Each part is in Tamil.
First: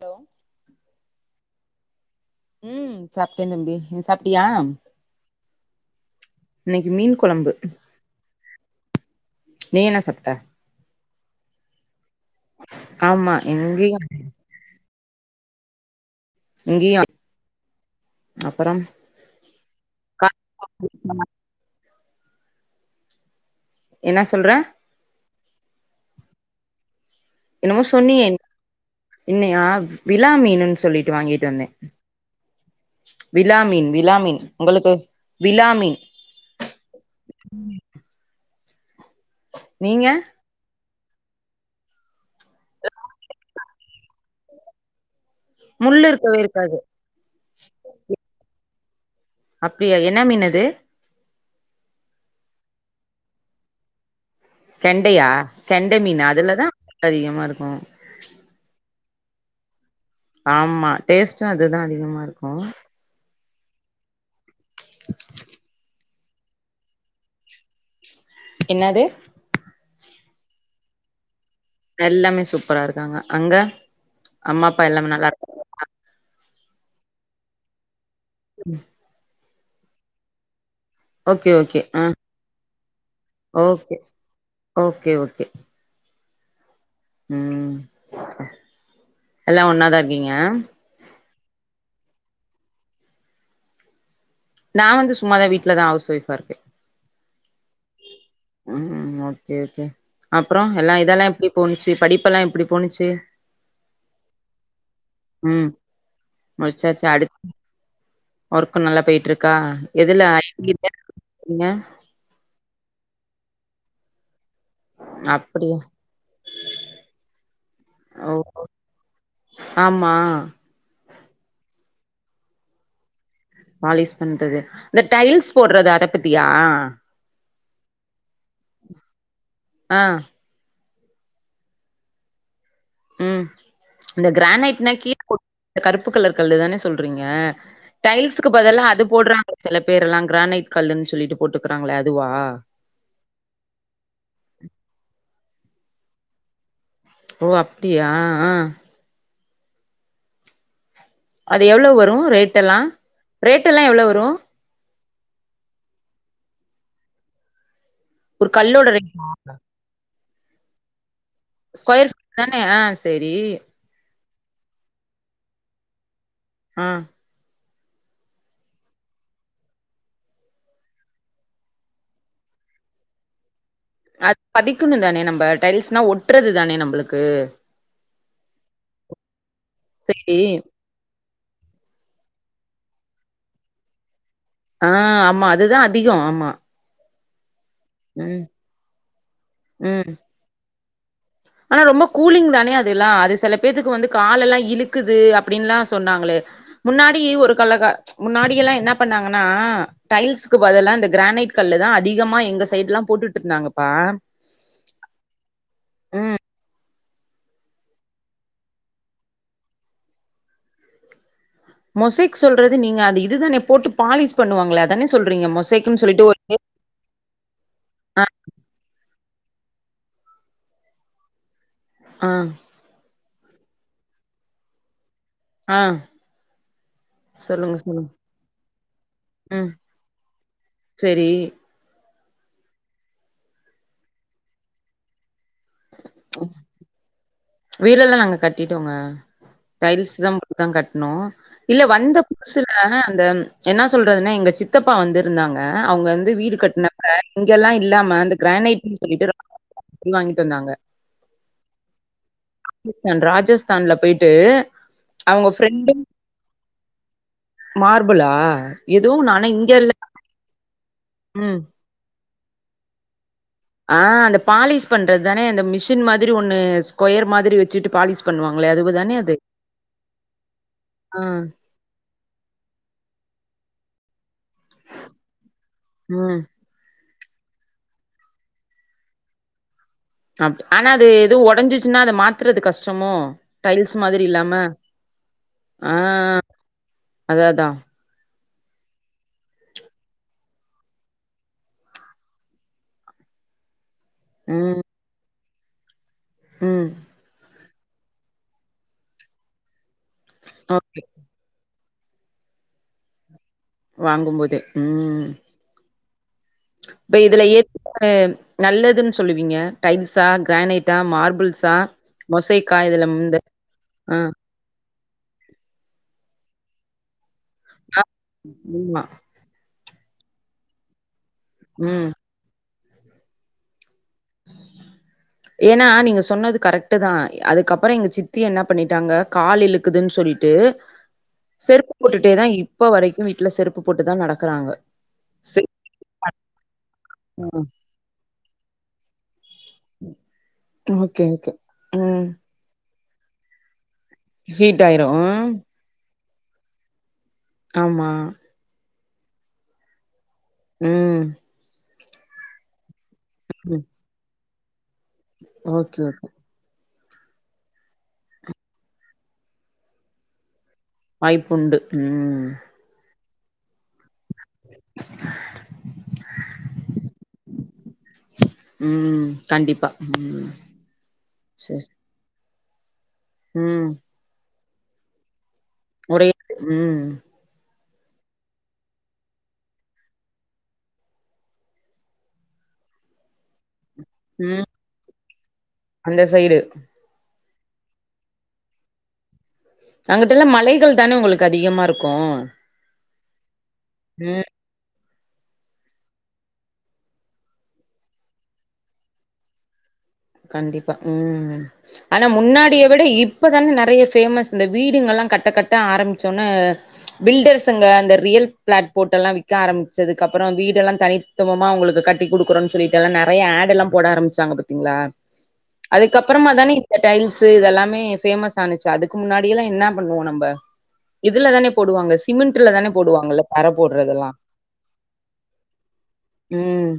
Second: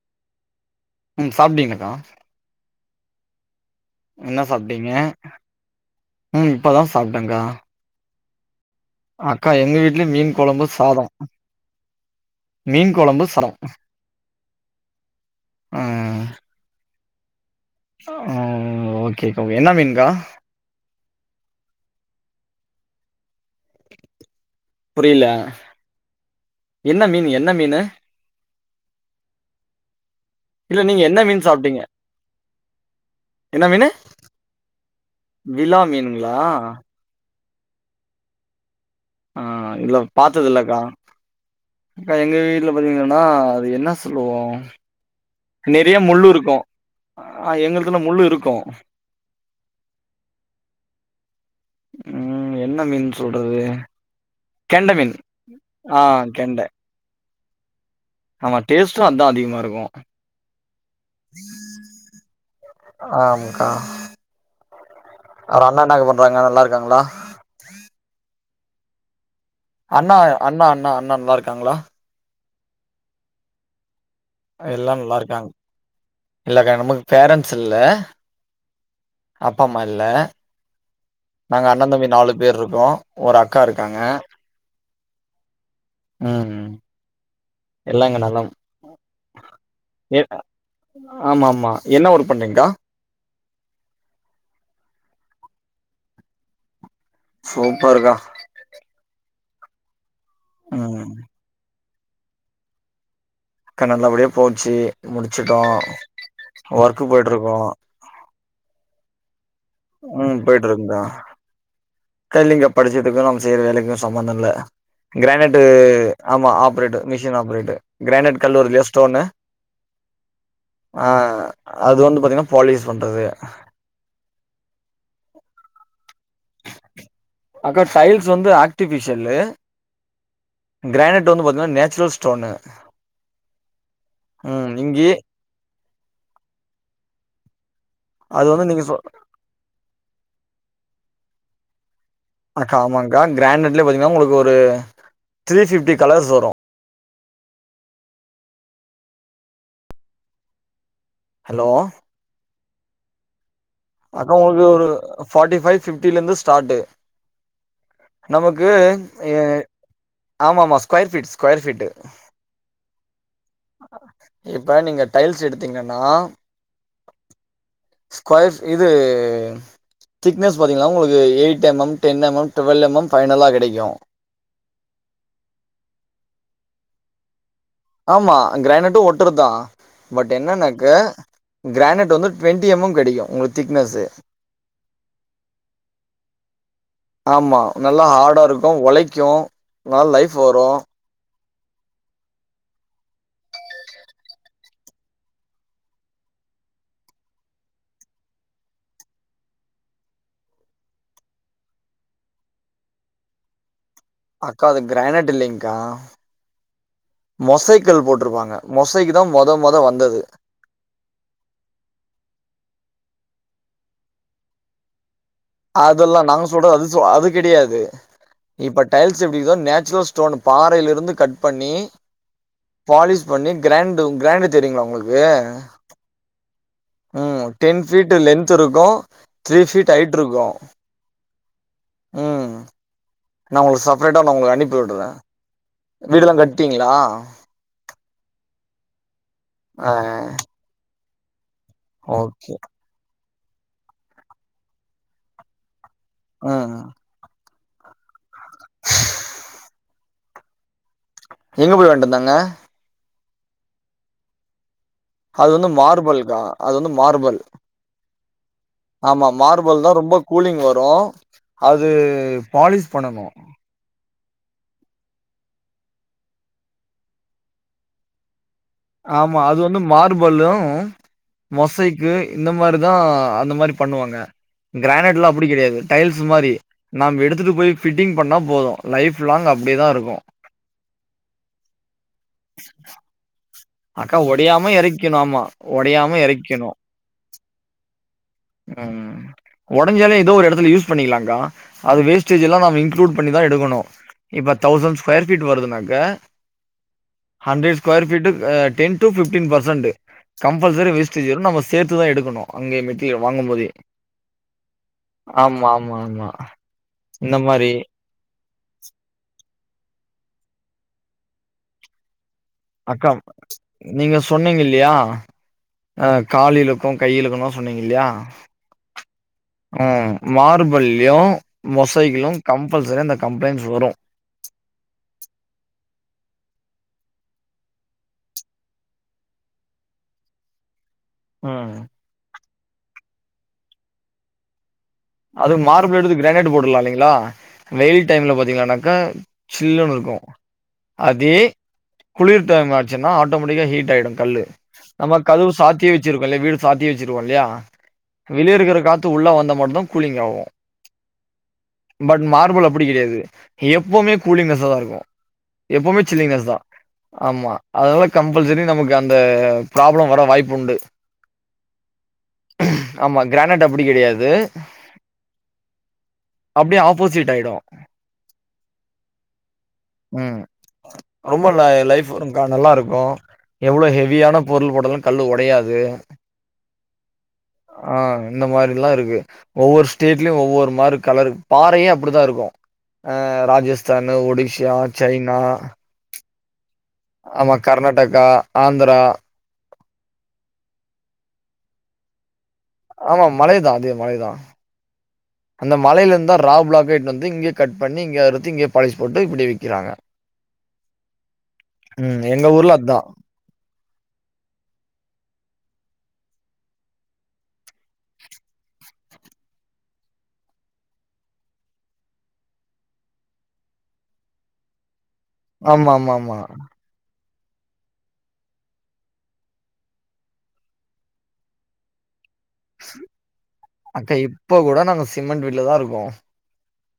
ஹலோ ம் சாப்ட்டீங்களாக்கா ம் சாப்ட்டே தம்பி நீ என்ன சாப்ட்டியா சாப்ட்டீங்க ம் இப்பதா இன்னைக்கு மீன் சாப்ட்டேங்க்கா கொழம்பு அக்கா எங்க நீ என்ன வீட்லயு சாப்ட்ட மீன் கொழம்பு சாதோ மீன் கொழம்பு ஆமா சா எங்கயு ம் இங்கியு ஆ ஓகே என்ன மீன்க்கா [inaudible] என்ன சொல்ற புரியில என்ன மீன் என்ன மீனு என்னமோ சொன்னியே என்னையா விலா மீனுன்னு இல்ல நீங்க சொல்லிட்டு என்ன மீன் வாங்கிட்டு வந்தே சாப்ட்டீங்க என்ன மீனு விலாமீன் விலாமீன் உங்களுக்கு விலாமீன் மீனுங்களா விலா ஆ இல்ல நீங்க பாத் தது இல்லக்கா அக்கா எங்க வீட்ல பாத்தீங்கன்னா அது என்ன சொல்லுவோ நெறையா முள்ளு இருக்கவே இருக்கு இருக்காது ஆ எங்களுதுல முள்ளு இருக்கு அப்டியா என்ன மீன் அது ம் என்ன மீன் சொல்றது கெண்ட மீன் செண்டையா செண்ட ஆ மீனா அதுலதா கெண்ட அதிகமா இருக்கு ஆமா டேஸ்ட்டு அதா அதிகமா இருக்கு ஆமா டேஸ்ட்டு அதுதா அதிகமா இருக்கு ஆமாக்கா வேற அண்ண என்னக்கா பண்றாங்க நல்லாருக்காங்களா என்னாது அண்ணா அண்ணா அண்ணா அண்ண நல்லாருக்காங்களா எல்லாமே சூப்பரா இருக்காங்க அங்க அம்மா அப்பா எல்லாம் எல்லாமே நல்லா இருக்காங்க நல்லாருக் இல்லக்கா நமக்கு பேரண்ட்ஸ் இல்ல ம் அப்பாம்மா இல்ல ஓகே நாங்க ஓகே ஆ அண்ணந்தம்பி நாலு பேர் இருக்கோ ஒரு அக்கா ஓகே இருக்காங்க ஓகே ஓகே ம் ம் ம் எல்லா இங்க நலம் எல்லா ஒன்னாதா நே இருக்கீங்க ஆமா ஆமா என்ன ஒர்க் பண்றீங்க்கா நா வந்து சும்மாதா வீட்லதா ஹவுஸ் ஒய்ஃபா இருக்கே சூப்பர்க்கா ம் ஓகே ஓகே அப்றோ எல்லா ம் இதெல்லா எப்டி போணுச்சு படிப்பெல்லா எப்டி போணுச்சு க்கா நல்லபடியே போச்சு முடிச்சுட்டோ ம் ஒர்க்கு முடிச்சாச்சா அடுத் போயிட்ருக்கோ ஒர்க்கு நல்லா போயிட்ருக்கா எதுல ஐ [inaudible] நீங்க க இல்லிங்க படிச்சதுக்கு நம்ம செய்ற வேலைக்கு சம்மந்த இல்ல கிரானைட்டு அப்டியா ஆமா ஆப்ரேட்டு மிஷின் ஆப்ரேட்டு ஓ கிரானைட் கல்லு வருல்லியா ஸ்டோனு ஆமா ஆ அது வந்து பாத்தீங்கனா பாலிஸ் பண்றது பாலிஷ் பண்றது இந்த டைல்ஸ் போட்றது அத பத்தியா அக்கா டைல்ஸ் வந்து ஆர்ட்டிஃபிஷியலு ஆ கிரானெட் வந்து பாத்தீன்னா நேச்சுரல் ஸ்டோன்னு ம் இந்த கிரானைட்னா கீழ் போட்ற கருப்பு கலர் கல்லுதானே சொல்றீங்க அது டைல்ஸுக்கு வந்து நீங்க பதிலா சொ அது போடுறாங்க சில பேரெஷ்லா கிரானைட் கல்லுன் சொல்லிட்டு போட்டுக்கிறாங்களே அதுவா ஆமாங்கா கிரானெட்லே பாத்தீங்ன்னா உங்களுக்கு ஒரு த்ரீ ஃபிப்டி கலர்ஸ் வரு ஓ அப்டியா ஆ அது ஹலோ எவ்ளோ வரு ரேட்டெல்லா ரேட்டெல்லா எவ்ளோ வரு ஒரே ஒரு ஃபாட்டி ஃபை ஃபிப்டிலந்து ஸ்டாட்டு ஒரு நமக்கு கல்லோட ரேட்டா எ ஆமா ஆமா ஸ்கொயர்ஃபீ்ட்ஸ் ஸ்கொயர் ஃபீட் தானே ஆ செரி இப்ப நீங்க டைல்ஸ் எடுத்தீங்கன்னா அ ஸ்கொயர் ஃப் இது திக்னஸ் பாத்தீங்கன்னா உங்களுக்கு eight MM ten MM twelve MM ஃபைனலா கொடைக்கு அது பதிக்கிணு தானே நம்ப டைல்ஸ்னா ஒட்றது தானே நம்புளுக்கு ஆமா கிரானெட்டு ஒட்டுறத்தா பட் சேரி என்னன்னாக்க கிரானெட் வந்து ட்வெண்டி எம் எம் கெடைக்கு உங்களுக் திக்னஸு ஆ ஆமா அதுதா அதிகோ ஆமா ஆமா நல்லா ஹாடா ம் இருக்கு ஒழைக்கு நல்லா ம் லைஃபு வரு ஆனா ரொம்ப கூலிங் தானே அதெல்லா அது செல பேத்துக்கு வந்து காலெல்லா இழுக்குது அப்புடின்லா சொன்னாங்களே முன்னாடி ஒரு கல்ல க முன்னாடியெல்லா என்ன பண்ணாங்கன்னா டைல்ஸ்கு பதிலா இந்த கிரானைட் கல்லுதா அதிகமா எங்க சைட்லா போட்டுட்ருந்தாங்கப்பா அக்கா அது கிரானெட் இல்லிங்க்கா ம் மொசைக்கல் போட்ருப்பாங்க மொசைக்கிதா மொத மொத வந்தது மொசைக் சொல்றது நீங்க அது இதுதானே போட்டு பாலிஷ் பண்ணுவாங்களே அதானே சொல்றீங்க மொ அதுல்லா நாங்க சொல்றது அது சொ அது கெடையாது ஆ இப்ப டைல்ஸ் எப்டிகிதோ நேச்சுரல் ஸ்டோனு பாறைலருந்து கட் பண்ணி ஆ பாலிஷ் பண்ணி கிராண்டு உ கிராண்டு தெரியுங்ளா உங்களுக்கு ஆ ம் சொல்லுங்க டென் சொல்லுங்க ஃபீட்டு லென்திருக்கு த்ரீ ம் ஃபீட் ஹைட்ருக்கு செரி ம் நா உங்களுக் சபரேட்டா நா உங்களுக்க அனுப்பி வுடற வீடுல்லா கட்டீங்ளா வீடெல்லா நாங்க கட்டிட்டோங்க. ஆ டைல்ஸ்தா போட்தா கட்ணோ இல்ல வந்த ஓகே புதுசுல அந்த என்னா சொல்றதுன்னா எங்க சித்தப்பா வந்திருந்தாங்க அவுங் வந் து வீடு ம் கட்னப்ப இங்கெல்லா இல்லாம அந்த கிரானைட்டுனு சொல்லிட்டு [unintelligible] வாங்கிட் வந்தாங்க எங்க போய் வாய்ன்டந்தாங்க ராஜஸ்தான் ராஜஸ்தான்ல போய்ட்டு அது வந்து மார்பல்கா அது வந்து மார்பல் மார்பளா எதுவு ஆமா நானா இங்க மார்பல்தா இல்ல ரொம்ப கூலிங் வரு ம் அ து பாலிஷ் பண்ணணு ஆ அந்த பாலிஷ் பண்றத்தானே அந்த மிஷின் மாதிரி ஒண்ணு ஸ்கொயர் மாதிரி வெச்சுட்டு பாலிஷ் பண்ணுவாங்களே அதுவுதா ஆமா அது வந்து மார்பலு ஆ மொசைக் கு இந்த மாரிதா அந்தமாரி பண்ணுவாங்க. கிரானெட்லா அப்பிடி கெடையாது டைல்ஸ் ம் மாரி நாம் எடுத்துட்டு போய் ஃபிட்டிங் பண்ணா போது லைஃப்லாங் அப்டேதாருக்கு அப்டி ஆனா அது எது ஒடஞ்சிச்சுன்னா அத மாத்துறது கஷ்டமோ? டைல்ஸ் அக்கா மாதிரி இல்லாம ஒடயாம எறக்கிணு ஆமா ஆ ஒடயாம எறக்கிணு அதா அதா ம் ஒடஞ்சாலு ஏதோ ஒரு எடத்துல யூஸ் பண்ணிக்கலாங்க்கா. அது வேஸ்டேஜ் எல்லா நாம இன்க்ளூட் பண்ணிதா எடுக்கணு. இப்ப ம் தௌசண் ஸ்கொயர் ஃபீட் வருதுனாக்க ம் hundred square feet a ten to fifteen percent compulsory okay. விஸ் சீ ஜரூ நம்ம சேத்துதா எடுக்கணு. அங்கே மெட்டீரியல் வாங்கு போதே வாங்கும்போதே. ம். ஆமா மா மா இப்ப இதுல ஏ அ நல்லதுன் சொல்லுவீங்க டைல்ஸா கிரானைட்டா மார்பிள்ஸா மொசைக் அக்கா நீங்க சொன்னீங்கல்லியா அ காலிலுக்கு கையிலுக்குனு ல ஆ. சொன்னீங்கல்லியா ஆமா. உ மார்பல்லியு ம். மொசைக்ளூ கம்பல்சரி அந்த கம்ப்ளைன்ஸ் வரு [unintelligible] ஏன்னா நீங்க சொன்னது கரெக்டுதா அதுக்கப்ற எங்க சித்தி என்ன பண்ணிட்டாங்க கால் இழுக்குதுன் சொல்லிட்டு உ [unintelligible] செருப்பு போட்டுட்டேதா இப்ப வரைக்கு வீட்ல செருப்பு போட்டுதா நடக்கறாங்க அது மார்பிள் எடுத்து கிரானைட் போட்ருலால்லைங்களா ஆ. வெயில் டைம்ல பாத்தீங்கனாக்கா சில்லுன்னு இருக்கு ஓகே, அதே ஓகே. ம். குளிர் டைம் ஆச்சுன்னா ஆட்டோமேட்டிக்கா ஹீட் ஆய்டு. கல்லு ஹீட் ஆயிரும். நமக்கதவு சாத்தியே வெச் சிருக்கோ இல்லயா வீடு சாத்தியே வெச்சிருக்கோ இல்லயா ஆமா. வெளிய இருக்கற காத்து உள்ள வந்தா மட்டு் கூலிங் ஆவு ம் பட் மார்பல் அப்பிடி கெடையாது. ம். எப்போமே கூலிங்னஸ்ஸாதா இருக்கு எப்போமே ஓகே, ஓகே. சில்லிங்னஸ்தா ஆமா அதனால கம்பல்சரி நமக்கு அந்த ப்ராப்ளம் வர வாய்ப்புண்டு. வாய்ப்புண்டு ம் ஆமா கிரானைட் அப்டி கெடயாது. அப்டியே ஆப்போசிட் ஆய்டு ம் கண்டிப்பா ம் சர் ந நல்லாருக்கு எவ்ளோ ஹெவியான பொருள் போட்டாலு கல்லு ஒடயாது முரெ ம் ஆ இந்த மாரில்லா இருக்கு ஒவ்வொரு ஸ்டேட்லயு ஒவ்வொரு மாரி கலரு பாறையு அப்படிதா இருக்கு ராஜஸ் தன ம் ஒடிசியா சைனா அந்த சைடு ஆமா கர்நாடகா ஆந்ரா அங்குட்டுலா மலைகள் தான உங்களுக்கு அதிகமாருக்கு ஆமா மலை தான் அதே மலை தான் அந்த மலைல இருந்து ரா பிளாக்கே எடுத்துட் வந்து இங்க கட் பண்ணி இங்க அறுத்து இங்கயே பாலிஷ் போட்டு இப்படி விக்கிறாங்க கண்டிப்பா உம் ம் ஆனா எங்க ஊர்ல முன்னாடிய அதா விட இப் இப்போதான நெறைய ஃபேமஸ் இந்த வீடுங்கலா கட்ட கட்ட ஆரம்பிச்சோன்ன பில்டர்ஸ்ங்க அந்த ரியல் பிளாட் போட்டல்லா விக்க ஆரம்பிச்சதுக்கு அப்ற வீடெல்லா தனி சுத்தமா உங்களுக் கட்டி குடுக்குறோ சொல்லிட்டுல்லா நெறைய ஆட்ல்லா போட ஆரம்பிச்சாங்க பாத்தீங்களா ஆமாமாமா அதுக்கப்பறமா தானே டைல்ஸ் இதெல்லாமே ஃபேமஸ் ஆனச்சு அதுக்கு முன்னாடியெல்லா என்னா பண்ணுவோ நம்ம இதுல தானே போடுவாங்க சிமெண்ட்ல தான போடுவாங்கல்ல தரை அக்கா போடுறதெல்லா இப்ப கூட நாங்க சிமெண்ட் வீட்லதா இருக்கோ ம்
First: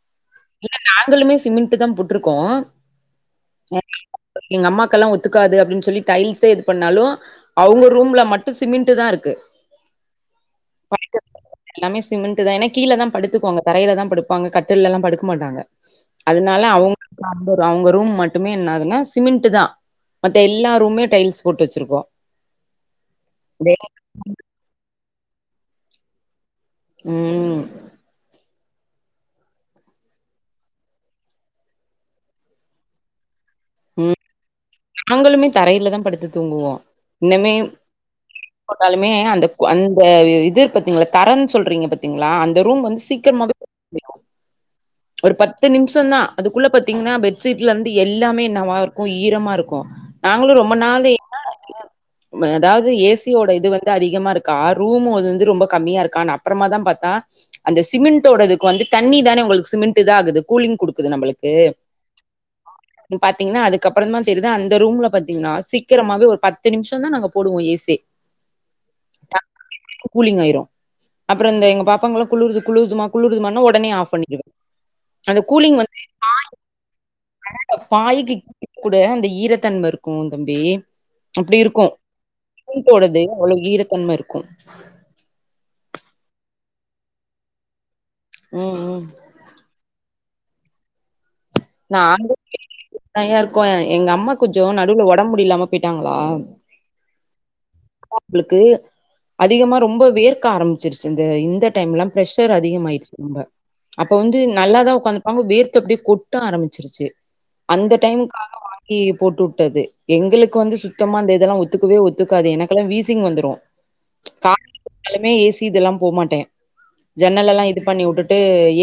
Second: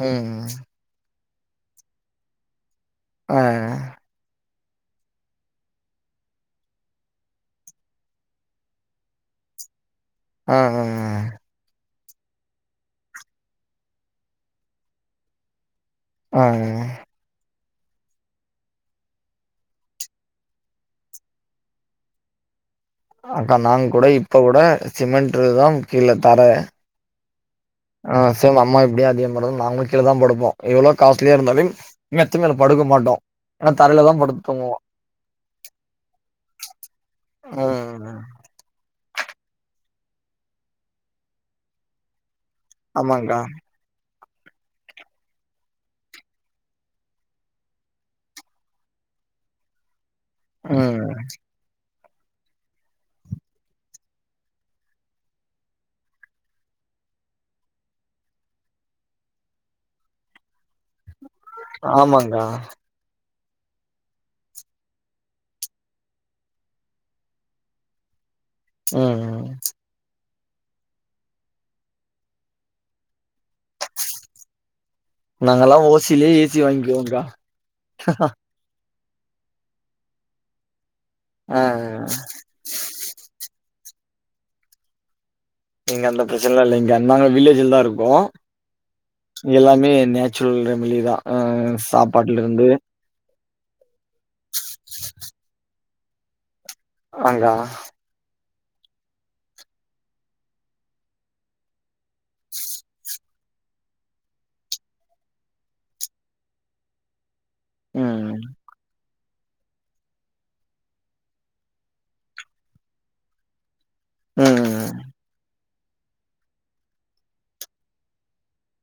ம் இல்ல நாங்களுமே சிமெண்ட்தா போட்ருக்கோ ஆ [inaudible] எங்க அம்மாக்குல்லா ஒத்துக்காது அப்டின்னு சொல்லி டைல்ஸே இது பண்ணாலு அவுங்க ரூம்ல மட்டு சிமிண்டுதா இருக்கு ஆ ஆ [inaudible] எல்லாமே சிமெண்ட்டுதா ஏன்னா கீழதா படுத்துக்குவாங்க தரையில தா படுப்பாங்க கட்டிலல்லா படுக் க மாட்டாங்க ஆ அதனால அவுங்க [inaudible] அந்த அவுங்க ரூம் மட்டுமே என்னதுனா சிமெண்ட்டு தா மத்த எல்லா ரூமே டைல்ஸ் போட்டு வச்சிருக்கோ அக்கா நாங்க கூட இப்ப கூட சிமெண்ட்டுதா கீழே தர ம் ஆ சேம் அம்மா எப்டியோ அதே‌மாரிதா நாங்களு கீழதா படுப்போ எவ்வளோ காஸ்லியா இருந்தாலும் மெத்த மேல படுக்க மாட்டோ ஏன்னா தரையிலதா ம் படுத்து தூங்குவோ நாங்களுமே தரையிலதா படுத்து தூங்குவோ ஆ ஆ போட்டாலுமே அந்த அந்த இது பாத்தீங்களா தரன்னு சொல்றீங்க பாத்தீங்களா அந்த ரூம் வந்து ஆமாங்க்கா சீக்கிரமாவே ஒரு பத்து நிமிஷந்தா அதுக்குள்ள பாத்தீங்கன்னா பெட்ஷீட்லேருந்து எல்லாமே என்னவா இருக்கு ஈரமா இருக்கு நாங்களு ரொம்ப நாளு ம் என்னடா இது ம் அதாவது ஏசியோட இது வந்து அதிகமா இருக்கா ரூமு அது வந்து ரொம்ப கம்மியா இருக்கா நா அப்பறமாதா பாத்தா அந்த சிமெண்ட்டோடதுக்கு வந்து தண்ணி தானே உங்களுக்கு சிமெண்ட் இதாகுது கூலிங் குடுக்குது நம்பளுக் ஆமாங்க்கா பாத்தீங்கன்னா அதுக்கப்பறந்தா தெரியுது அந்த ரூம்ல பாத்தீங்கன்னா சீக்கிரமாவே ஒரு பத்து நிமிஷந்தா நாங்க போடுவோ ஏ சி ம் டக் கூலிங் ஆயிரு அப்புற இந்த எங்க பாப்பாங்கல்லா குளுருது குளுருதும்மா குளுருதுமான்னா ஒடனே ஆஃப் பண்ணிடுவ அது நாங்கல்லா கூலிங் வந்து ஓசிலயே பாய் ஏசி வாங்கிக்குவோங்க்கா வராண்டா பாய்க்கு கூட அந்த ஈரத்தன்ம இருக்கு தம்பி ஆ அப்டி இருக்கு பும்போடது அவ்ளோ ஈரத்தன்ம இருக்கு இங்க அந்த பிரச்சன இல்ல இங்க ஆ நாங்க வில்லேஜ்லதா இருக்கோ ம் ம் எல்லாமே நேச்சுரல் ரெமலிதா ஆ நாங்க சாப்பாட்லேருந்து தனியா இருக்கோ எங்க அம்மா கொஞ்ச நடுவுல ஒடம்பு முடில்லாம போயிட்டாங்களா ஆங்க்கா அதா அவுங்களுக்கு அதிகமா ரொம்ப வேர்க்க ஆரம்பிச்சிருச்சி இந்த இந்த டைம்லா பிரஷர் அதிகமாயிடுச்சி ரொம்ப அப்போ வந்து நல்லாதா உக்காந்துருப்பாங்க வேர்த்து அப்டியே கொட் ட ஆரம்பிச்சிருச்சி அந்த ம் டைம்க்காக வாங்கி போட்டுட் டது எங்களுக்கு வந்து சுத்தமா அந்த இதெல்லா ஒத்துக்கவே ஒத்துக்காது எனக்கெல்லா வீசிங் வந்துரு கார் ம் இருந்தாலுமே ஏசி இதெல்லா போ மாட்டே ஜன்னல் எல்லா இது பண்ணி உட்டுட்டு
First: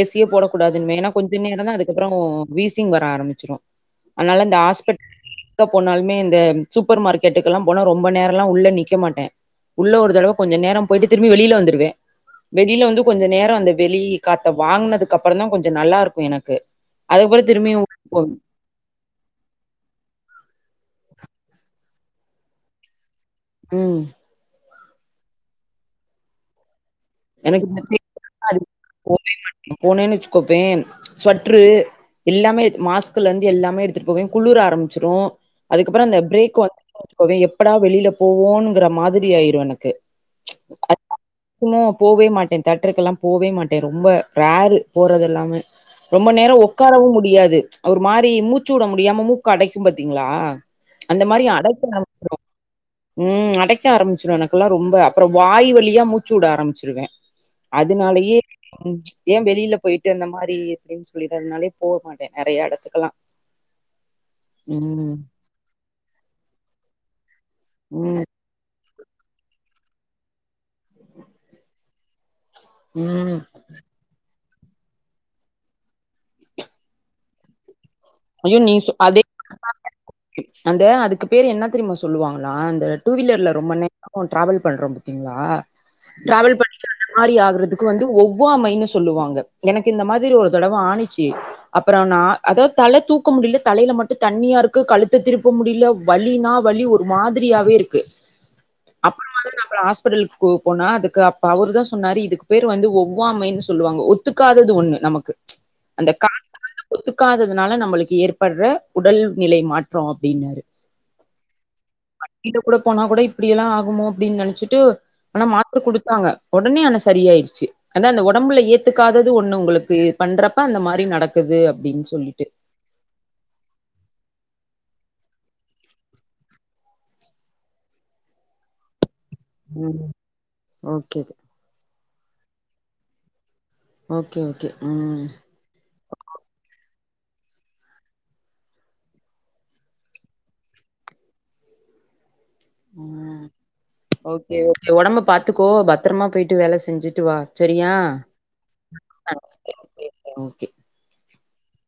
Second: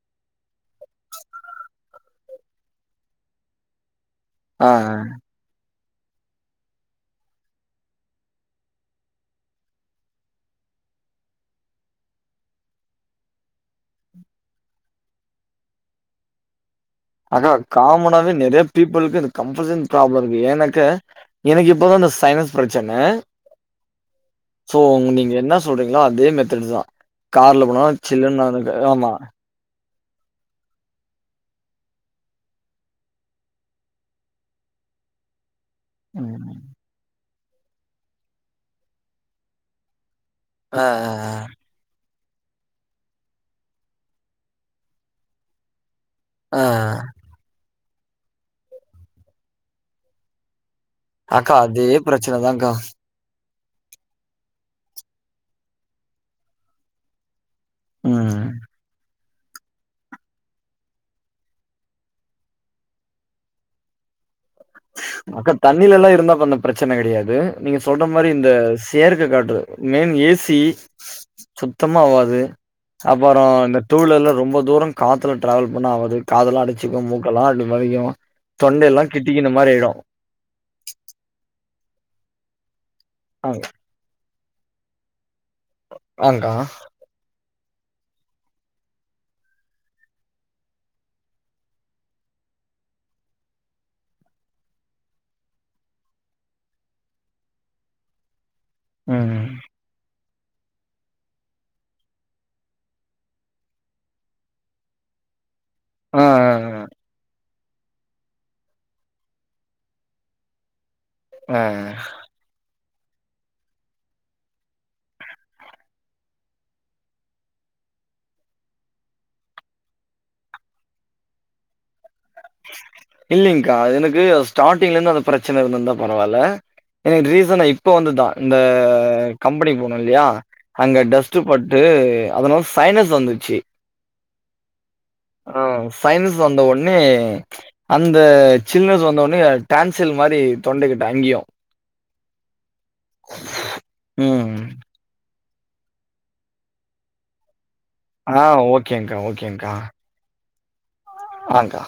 ஏசியே போடக்கூடாதும்பே ஏன்னா கொஞ்ச நேரந்தா அதுக்கப்பு றோ வீசிங் வர ஆரம்பிச்சிரு அதனால இந்த ஆ ஹாஸ்பிட் எங்க போனாலுமே இந்த சூப்பர் மார்க்கெட்டுக்குல்லா போனா ரொம்ப நேரல்லா உள்ள நிக்க மாட்டே உள்ள ஒரு தடவ கொஞ்ச நேரம் போயிட்டு திரும்பி வெளில வந்துருவே வெளில வந்து கொஞ்ச நேர அந்த வெளி காத்த வாங்குனதுக்கு அப்பறந்தா கொஞ்ச நல்லாருக்கும் எனக்கு அதுக்கப்புறோ அதா திரும்பியு உள்ள போவே காமனாவே நெறைய பீப்புளுக்கு இந்த கம்ப்ரசன் இருக்கு ஏன்னாக்கா எனக்கு இப்பதா இந்த சைனஸ் பிரச்சன ம் சோ நீங்க என்ன சொல்றீங்களோ அதே மெத்தட் தா கார்ல போனா சில்லுனா இருக்கு ஆமா நா போனேன்னு வச்சுக்கோப்பேன் சொட்ரு எல்லாமே மாஸ்க்லேருந்து எல்லாமே எடுத்துட்டு போவே குளுர ஆரம்பிச்சிரு அதுக்கப்பற அந்த பிரேக் [inaudible] எப்படா வெளியில போவோனுங்குற மாதிரி ஆயிடு எனக்கு ஆ ஆ ஆ சும்மா நா போவே மாட்டே தேட்ருக்கெல்லா போவே மாட்டே ரொம்ப ரேரு போறது எல்லாமே ரொம்ப நேரோ ஆ ஒக்காரவு முடியாது ஒரு மாறி மூச்சு விட முடியாம மூக்கடைக்கு பாத்தீங்ளா அந்த மாரி அக்கா அடைக்க அதே ஆரம்பிச்சிரு பிரச்சன தான்க்கா ம் அடைக்க ஆரம்பிச்சிரு எனக்கெல்லா ரொம்ப அப்றோ வாய் வழியா மூச்சு வுட ஆரம்பிச்சிருவே அதுனாலயே ம் ம் ஏ வெளிலில போயிட்டு அந்த மாரி எப்டின் சொல்லிட்துனாலே போ மாட்டே நறைய எடத்துக்கல்லா ம் அக்கா தண்ணிலல்லா இருந்தா அப்ப அந்த பிரச்சன கெடயாது நீங்க சொல்ற ம் மாரி இந்த தியற்க காற்று மெயின் ஏ சி சுத்தமாவாது ம் அப்றோ இந்த டூ வீலர் ல ரொம்ப தூரங் காத்துல ட்ராவல் பண்ணா ஆவாது காதலா அடச்சுக்கு மூக்கல்லா அடி வலிக்கு ஐயோ நீ சொ தொண்டெல்லா அதே கிட்டிக்கின மாரியாயிடு அந்த அதுக்கு பேரு என்ன தெரிமா சொல்லுவாங்ளா இந்த டூ வீலர்ல ஆ ரொம்ப நேரோ ட்ராவல் பண்றோ பாத்தீங்ளா ஆங்க்கா ட்ராவல் பண்ணினா இந்த மாரி ஆகுறதுக்கு வந்து ஒவ்வாமைன்னு சொல்லுவாங்க எனக்கு இந்த மாரி ஒரு தடவ ஆனிச்சு அப்றோ நா அதா தல தூக்க முடில தலைல மட்டு தண்ணியாருக்கு கழுத்த திருப்ப முடில வலினா வலி ஒரு மாதிரியாவே இருக்கு அப்றமா ம் தா‌ நா அப்றோ ஹாஸ்பட்டல் கு போனா அதுக்கு அப்ப அவுரு தா சொன்னாரு இதுக்கு பேரு வந்து ஒவ்வாமைன் சொல்லுவாங்க ஒத்துக்காதது ஒண்ணு நமக்கு அந்த ஆ ஆ காத்து வந்து ஆ ஒத்துக்காத துனால நம்ளுக்கு ஏற்பட்ற உடல் நிலை மாற்றோ அப்டின்னாரு ஆ வண்டில கூட போனா கூட இப்டி எல்லா ஆகுமோ அப்டின் நெனச்சிட்டு ஆனா மாத்ர குடுத்தாங்க ஒடனே ஆனா சரியாயிருச்சு அதா அந்த ஒடம்புல ஏத்துக்காதது ஒண்ணு உங்ளுக்கு பண்றப்ப அந்த மாரி நடக்குது அப்டின் சொல்லி இல்லைங்க்கா எனக்கு ஸ்டார்ட்டிங்லேந்து அந்த பிரச்சன இருந்துருந்தா பரவால்ல எனக்கு ரீசன்னா இப்ப வந்துதா இந்த கம்பெனி போன ம் இல்லயா அங்க ஓகே டஸ்ட்டு பட்டு அதனால சைனஸ் வந்துச்சி ஓகே ஓகே ம் ஆ சைனஸ் வந்த ஒட்னே அந்த சில்னஸ் வந்தோனே டான்சல் மாரி தொண்ட கிட்ட அங்கியு ம் ம். ஓகே ஓகே ஒடம்ப பா த்துக்கோ பத்தரமா போய்ட்டு வேல செஞ்சுட்டு வா செரியா ஆ ஓகேங்க்கா ஓகேங்க்கா சரி ஓகே ஆ கா